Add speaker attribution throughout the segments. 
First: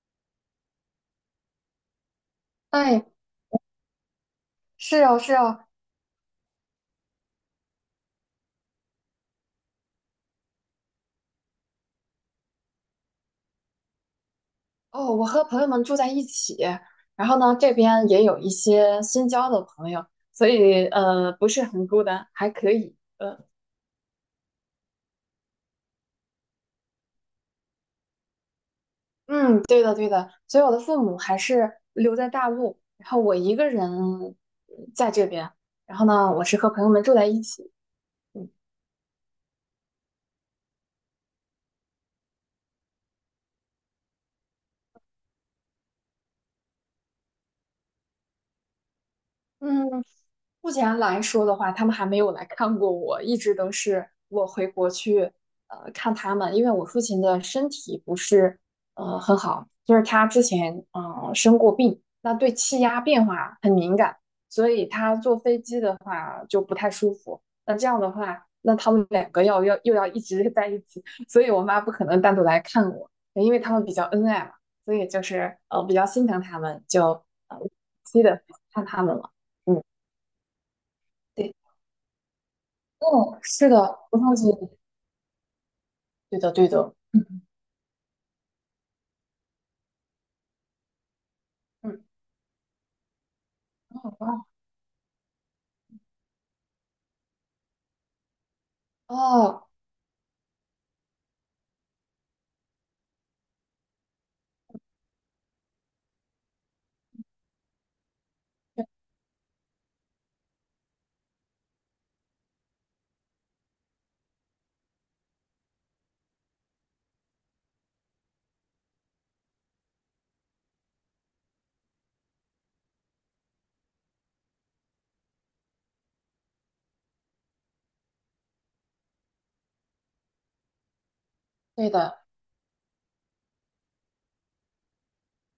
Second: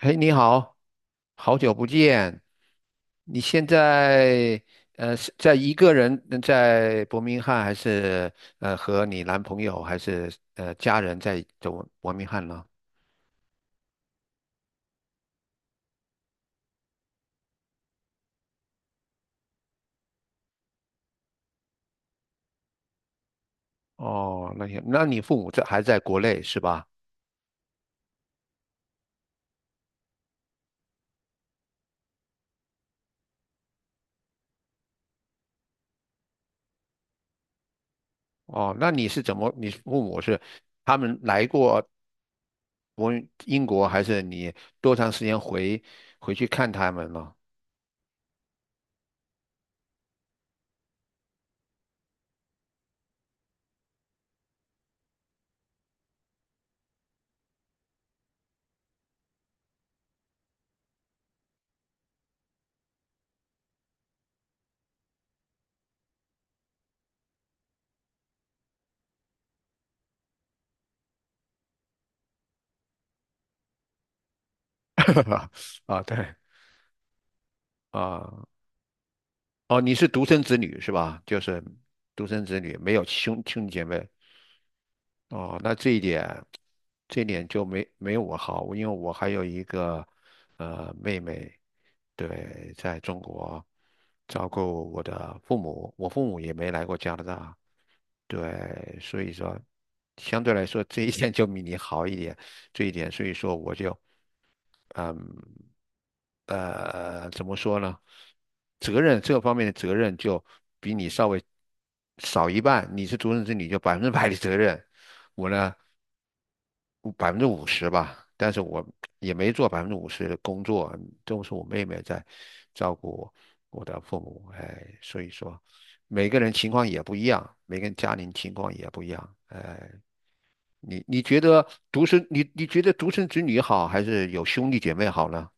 Speaker 1: 嘿，你好，好久不见。
Speaker 2: 哎，
Speaker 1: 你现在
Speaker 2: 是哦，
Speaker 1: 是
Speaker 2: 是
Speaker 1: 在
Speaker 2: 哦。
Speaker 1: 一个人在伯明翰，还是和你男朋友，还是家人在走伯明翰呢？
Speaker 2: 哦，我和朋友们住在一起，然后呢，这边也有一些新交的朋友，所以不是很孤单，还可以。
Speaker 1: 哦，那些，那你父母在还在国内是吧？
Speaker 2: 嗯，对的，对的，所以我的父母还是留在大陆，然后我一个人在这边，然后呢，我是和朋友们住在一起。嗯。
Speaker 1: 哦，那你是怎么？你父母是他们来过国英国，还是你多长时间回去看他们呢？
Speaker 2: 嗯，目前来说的话，他们还没有来看过我，一直都是我回国去看他们，因为我父亲的身体不是很好，就是他之前生过病，那对气压变化很敏感，所以他坐飞机的话就不太舒服。那这样的话，那他们两个要又要一直在一起，所以我妈不可能单独来看我，因为他们比较恩爱嘛，所以就 是比
Speaker 1: 啊，
Speaker 2: 较心
Speaker 1: 对
Speaker 2: 疼他们，就定期的
Speaker 1: 啊。
Speaker 2: 看他们了。
Speaker 1: 哦，
Speaker 2: 嗯，
Speaker 1: 你是独生子女是吧？就
Speaker 2: 对。
Speaker 1: 是独生子女，没有
Speaker 2: 哦，
Speaker 1: 兄
Speaker 2: 是
Speaker 1: 弟姐
Speaker 2: 的，
Speaker 1: 妹。
Speaker 2: 不萄酒。
Speaker 1: 哦，那这一点，
Speaker 2: 对的，对的。
Speaker 1: 这一
Speaker 2: 嗯。
Speaker 1: 点就没有我好，因为我还有一个妹妹，
Speaker 2: 嗯，
Speaker 1: 对，在中国
Speaker 2: 很棒。
Speaker 1: 照顾我的父母，我父母也没来过加拿大，对，所以说
Speaker 2: 哦，
Speaker 1: 相对来说这一点就比你好一点，这一点，所以说我就嗯。怎么说呢？责任这方面的责任就比你稍微少一半。你是独生子女，就百分之百的责任。我呢，百分之五十吧，但是我也没做百分之五十的工作，都是我妹妹在照顾我的父母。哎，所以说每个人情况也不一样，每个人家庭情况也不一样。哎，你你觉得
Speaker 2: 对
Speaker 1: 独
Speaker 2: 的。
Speaker 1: 生，你你觉得独生子女好，还是有兄弟姐妹好呢？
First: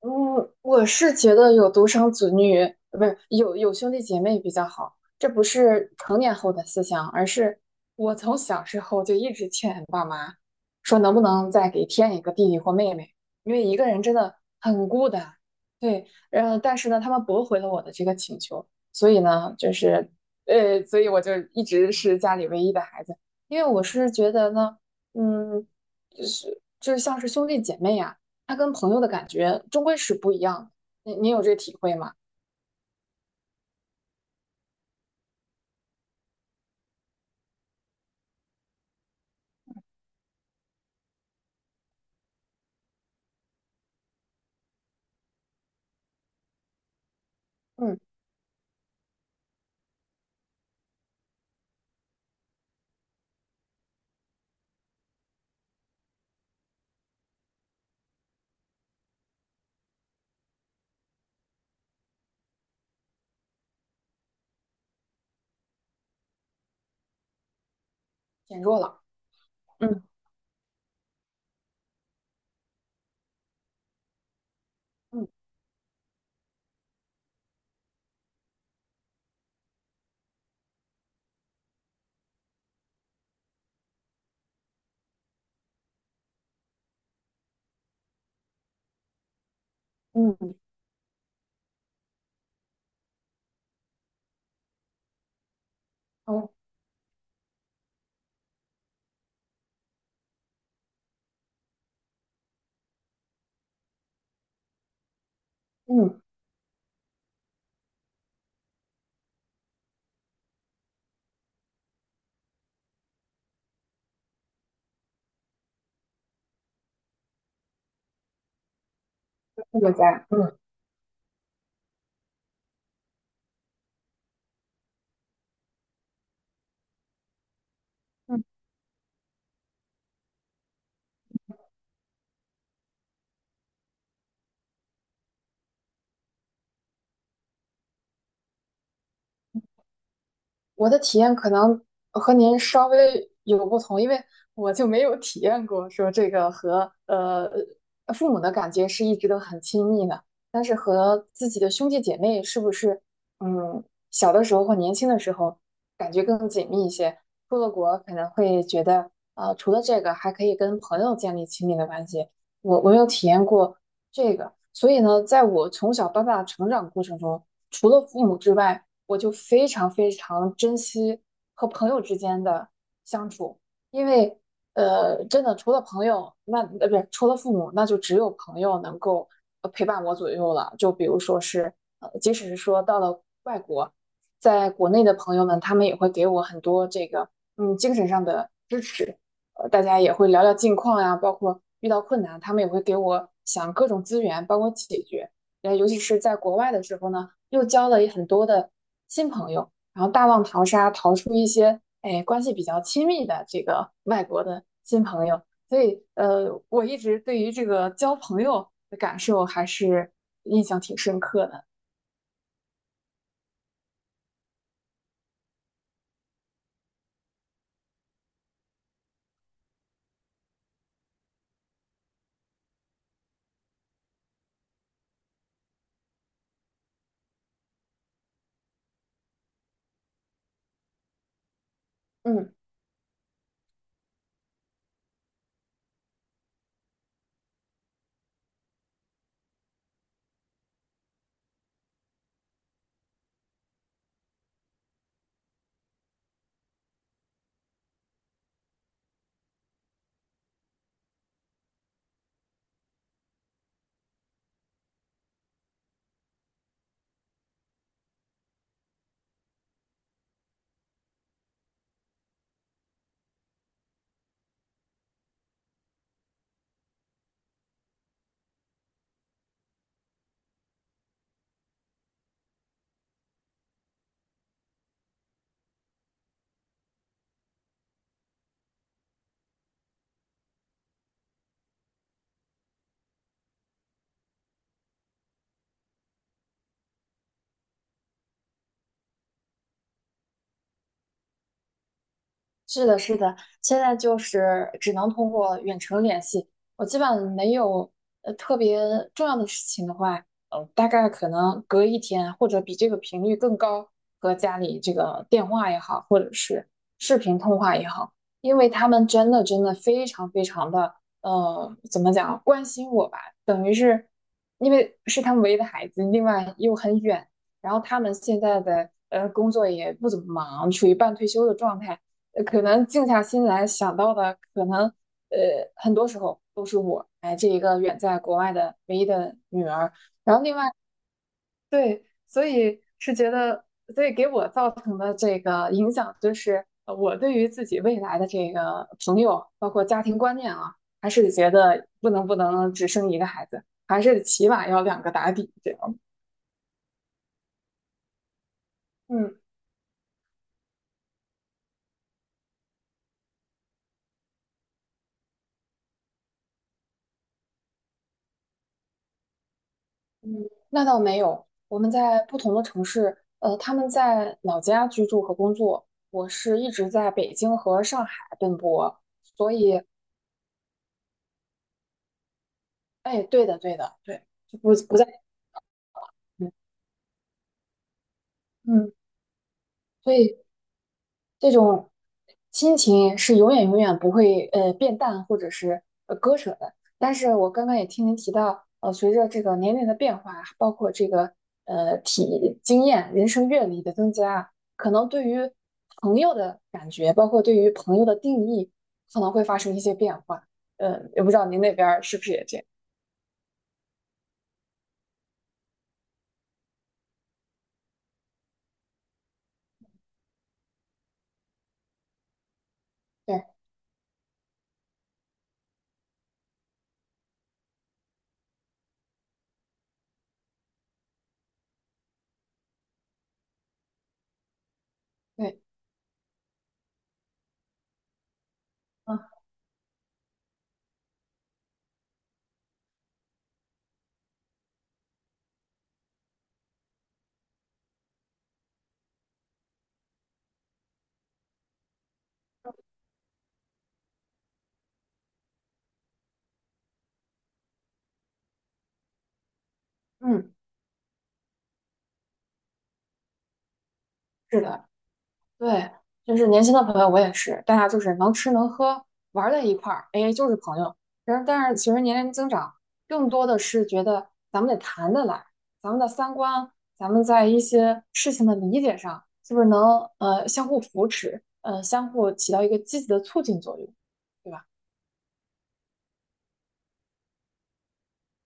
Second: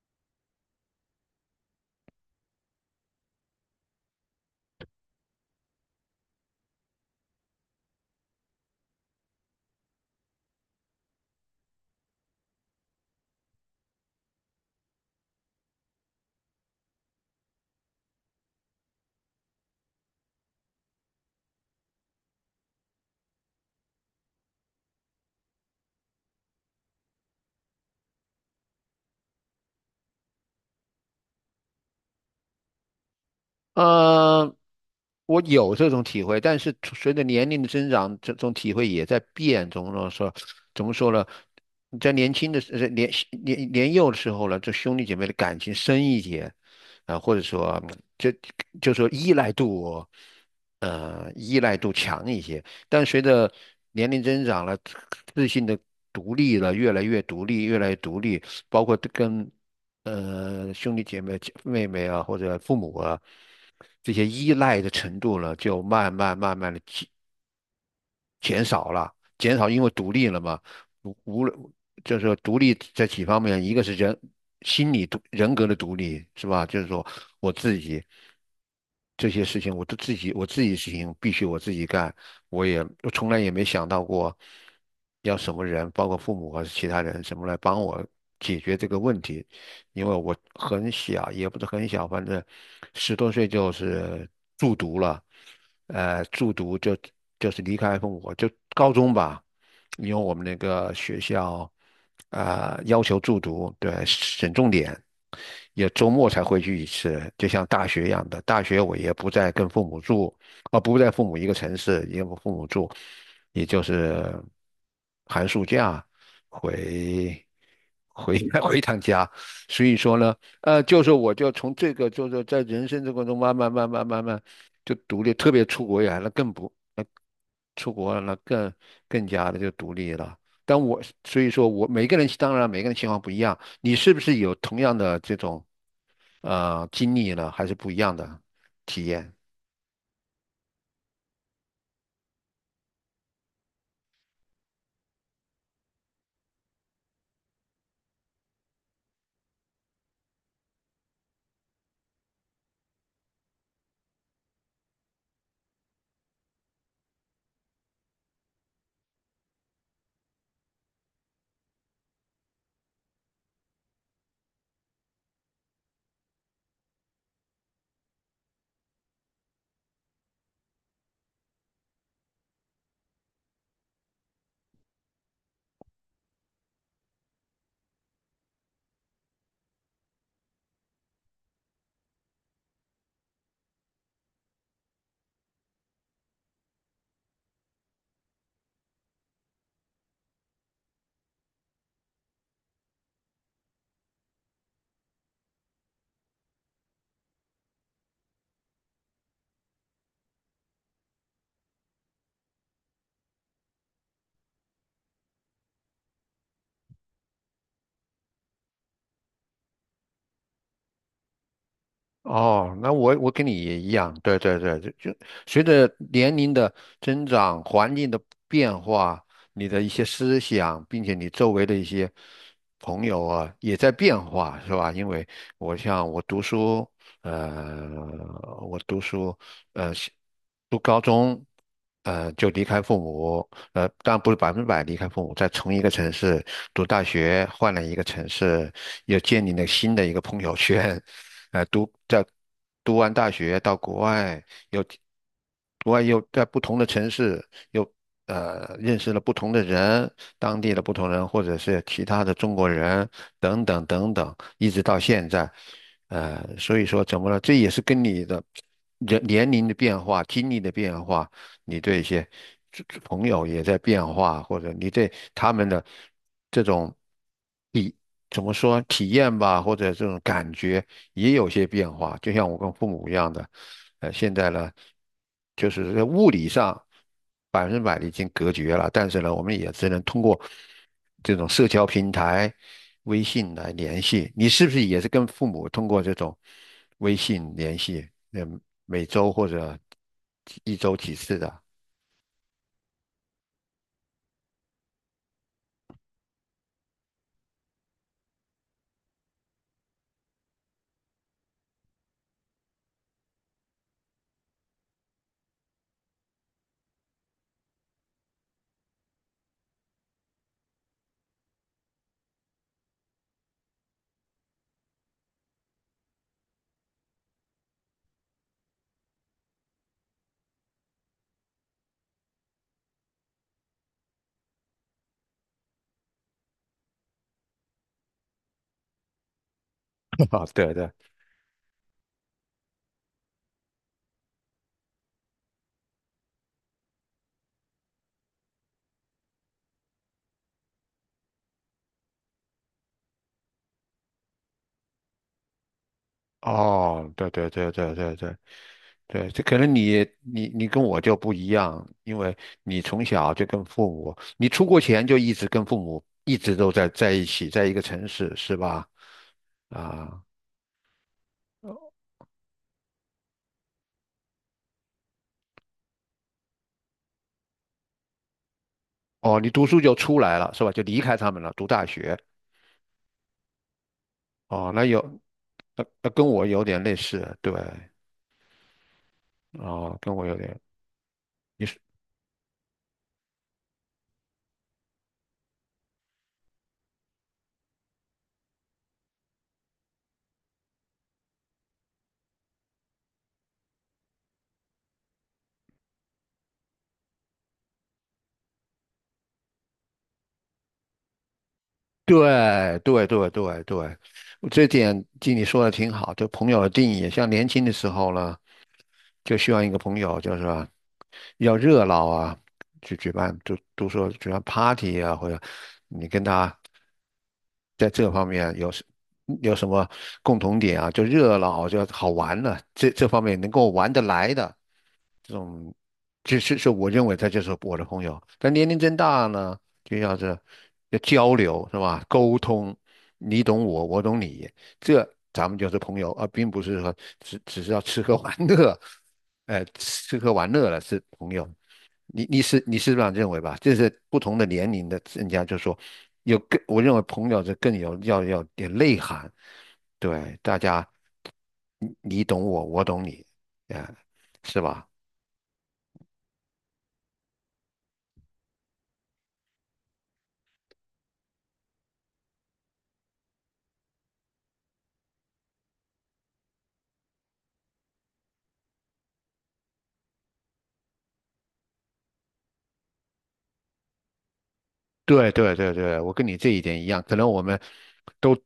Speaker 2: 嗯，我是觉得有独生子女，不是有兄弟姐妹比较好。这不是成年后的思想，而是我从小时候就一直劝爸妈，说能不能再给添一个弟弟或妹妹，因为一个人真的很孤单。对，然后但是呢，他们驳回了我的这个请求，所以呢，就是所以我就一直是家里唯一的孩子，因为我是觉得呢，嗯，就是像是兄弟姐妹啊他跟朋友的感觉终归是不一样的。你有这体会吗？
Speaker 1: 呃，我有这种体会，但是随着年龄的增长，这种体会也在变。怎么说？怎么说呢？你在年轻的时呃年年年幼的时候呢，这兄弟姐妹的感情深一些，啊、或者说
Speaker 2: 嗯，
Speaker 1: 就就说依赖度，依赖度强一些。但随着年龄增长了，自信的独立了，越来越独立，越来越独立，包括跟兄弟姐妹、妹妹啊，或者父母啊，这些依赖的程度呢，就慢慢慢慢的
Speaker 2: 减
Speaker 1: 减
Speaker 2: 弱
Speaker 1: 少
Speaker 2: 了。
Speaker 1: 了，减少因为
Speaker 2: 嗯
Speaker 1: 独立了嘛，无论就是说独立在几方面，一个是
Speaker 2: 嗯
Speaker 1: 人格的独立，是吧？就是说我自己这些事情，我自己事情必须我自己干，我从来也没想到过要什么人，包括父母还是其他人，什么来帮我解决这个问题，因为我
Speaker 2: 嗯，
Speaker 1: 很小，也不是很小，反正十多岁就是住读了。
Speaker 2: 哦，
Speaker 1: 住读就是离开父母，就高中吧，因为我们那个学校啊、要求住读，对，省重点，也周
Speaker 2: 嗯，
Speaker 1: 末才回去一次，就像大学一样的。大学我也不再跟父母住，啊、不在父母一个城市，也不父母住，也就是寒暑假回回 回一趟家。
Speaker 2: 这
Speaker 1: 所
Speaker 2: 个
Speaker 1: 以说
Speaker 2: 家，
Speaker 1: 呢，
Speaker 2: 嗯。
Speaker 1: 就是我就从这个，就是在人生这过程中慢慢慢慢慢慢就独立，特别出国远那更不，那出国了那
Speaker 2: 嗯，
Speaker 1: 更加的就独立了。但我所以说我每个人当然每个人情况不一样，你是不是有同样的这种经历了还是不一样的体验？
Speaker 2: 我的体验可能和您稍微有不同，因为我就没有体验过说这个和父母的感觉是一直都很亲密的，但是和自己的兄弟姐妹是不是嗯小的时候或年轻的时候感觉更紧密一些？出了国可能会觉得除了这个还可以跟朋友建立亲密的关系，我没有体验过这个，所以呢，在我从小到大的成长过程中，除了父母之外，我就非常非常珍惜和朋友之间的相处，因为真的除了朋友，那不是除了父母，那就只有朋友能够陪伴我左右了。就比如说是即使是说到了外国，在国内的朋友们，他们也会给我很多这个精神上的支持，大家也会聊聊近况呀，包括遇到困难，他们也会给我想各种资源，帮我解决。尤其是在国外的时候呢。又交了很多的新朋友，然后大浪淘沙，淘出一些哎关系比较亲密的这个 外国的新朋友。所以我一直对于这个交朋友的感受还是印象挺深刻的。
Speaker 1: 哦，那我跟你也一样，对对对，就随着年龄的增长、环境的变化，你的一些思想，并且你周围的一些朋友啊，也在变化，是吧？因为我像我读书，呃，我读书，呃，读高中。就
Speaker 2: 嗯。
Speaker 1: 离开父母，当然不是百分之百离开父母，在同一个城市读大学，换了一个城市，又建立了新的一个朋友圈，呃，读在读完大学到国外，又国外又在不同的城市又认识了不同的人，当地的不同人，或者是其他的中国人等等等等，一直到现在，所以说怎么了？这也是跟你的人年龄的变化、经历的变化。你对一些这朋友也在变化，或者你对他们的这种体怎么说体验吧，或者这种感觉也有些变化。就像我跟父母一样的，现在呢，就是在物理上。百分之百的已经隔绝了，但是呢，我们也只能通过这种社交平台、微信来联系。你是不是也是跟父母通过这种微信联系？嗯，每周或者一周几次的？
Speaker 2: 是的，是的，现在就是只能通过远程联系。我基本上没有特别重要的事情的话，大概可能隔一天或者比这个频率更高，和家里这个电话也好，或者是视频通话也好，因为他们真的真的非常非常的怎么讲，关心我吧，等于是因为是他们唯一的孩子，另外又很远，然后他们现在的工作也不怎么忙，处于半退休的状态。可能静下心来想到的，可能很多时候都是我，哎，这一个远在国外的唯一的女儿。然后
Speaker 1: 啊，
Speaker 2: 另外，
Speaker 1: 对对，
Speaker 2: 对，所以是觉得，所以给我造成的这个影响，就是我对于自己未来的这个朋友，包括家庭观念啊，还是觉得不能只生一个孩子，还是起码要两个打底这样。
Speaker 1: 哦，对对对对对对。对，
Speaker 2: 嗯，
Speaker 1: 这可能你跟我就不一样，因为你从小就跟父母，你出国前就一直跟父母一直都在一起，在一个城市，是吧？啊。
Speaker 2: 那倒没有，我们在不同的城市，他们在老家居住和工作，我是一直在北京和上海奔波，
Speaker 1: 哦，你
Speaker 2: 所
Speaker 1: 读书
Speaker 2: 以，
Speaker 1: 就出来了是吧？就离开他们了，读大学。
Speaker 2: 哎，对的，对的，对，就不
Speaker 1: 哦，那
Speaker 2: 不
Speaker 1: 有，
Speaker 2: 在，
Speaker 1: 那跟我
Speaker 2: 嗯。
Speaker 1: 有点类似，对，
Speaker 2: 嗯，
Speaker 1: 哦，
Speaker 2: 所
Speaker 1: 跟我有
Speaker 2: 以。
Speaker 1: 点，
Speaker 2: 这
Speaker 1: 你是
Speaker 2: 种亲情是永远永远不会变淡或者是割舍的。但是我刚刚也听您提到，随着这个年龄的变化，包括这个体经验、人生阅历的增加，可能对于朋友的感觉，包括对于朋友的定义，可能会发生一些变化。也不知道您那边儿是不是也这样？
Speaker 1: 对对对对对，这点经你说的挺好，就朋友的定义，像年轻的时候呢，就需要一个朋友，就是说要热闹啊，去举办，
Speaker 2: 对
Speaker 1: 都说举办 party 啊，或者你跟他在这方面有什么共同点啊？就热闹，就好玩的，这方面能够玩得来的，这
Speaker 2: 对，
Speaker 1: 种，就是我认为他就是我的朋友。但年龄增
Speaker 2: 嗯
Speaker 1: 大呢，就要是要交流是吧？沟通，你懂我，我懂你，这咱们就是朋友，而并不是说只是要吃喝玩乐，吃喝玩乐了是朋友。你是这样认为吧？这是不同的年龄的人家就说有更，我认为朋友是更有要点内涵，对，
Speaker 2: 嗯，
Speaker 1: 大家你懂我，我懂你，哎，是
Speaker 2: 是的。
Speaker 1: 吧？
Speaker 2: 对，就是年轻的朋友，我也是，大家就是能吃能喝，玩儿在一块儿，哎，就是朋友。然后，但是随着年龄增长，更多的是觉得咱们得谈得来，咱们的三观，咱们在一些事情的理解上，是不是能相互扶持，相互起到一个积极的促进作用，对吧？
Speaker 1: 对对对对，我跟你这一点一样，可能我们都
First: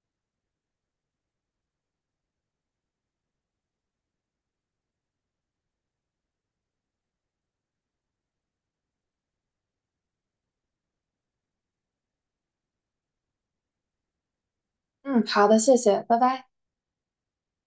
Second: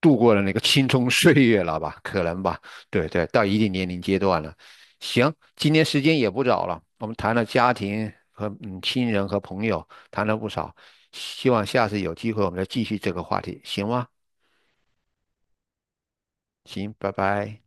Speaker 1: 度过了那个青葱岁月了吧，可能吧，对对，到一定年龄阶段了。行，今天时间也不早了，我们谈了家庭和亲人和朋友，谈了不少，希望下次有机会我们再继续这个话题，行吗？
Speaker 2: 嗯，好的，谢谢，拜拜。
Speaker 1: 行，拜拜。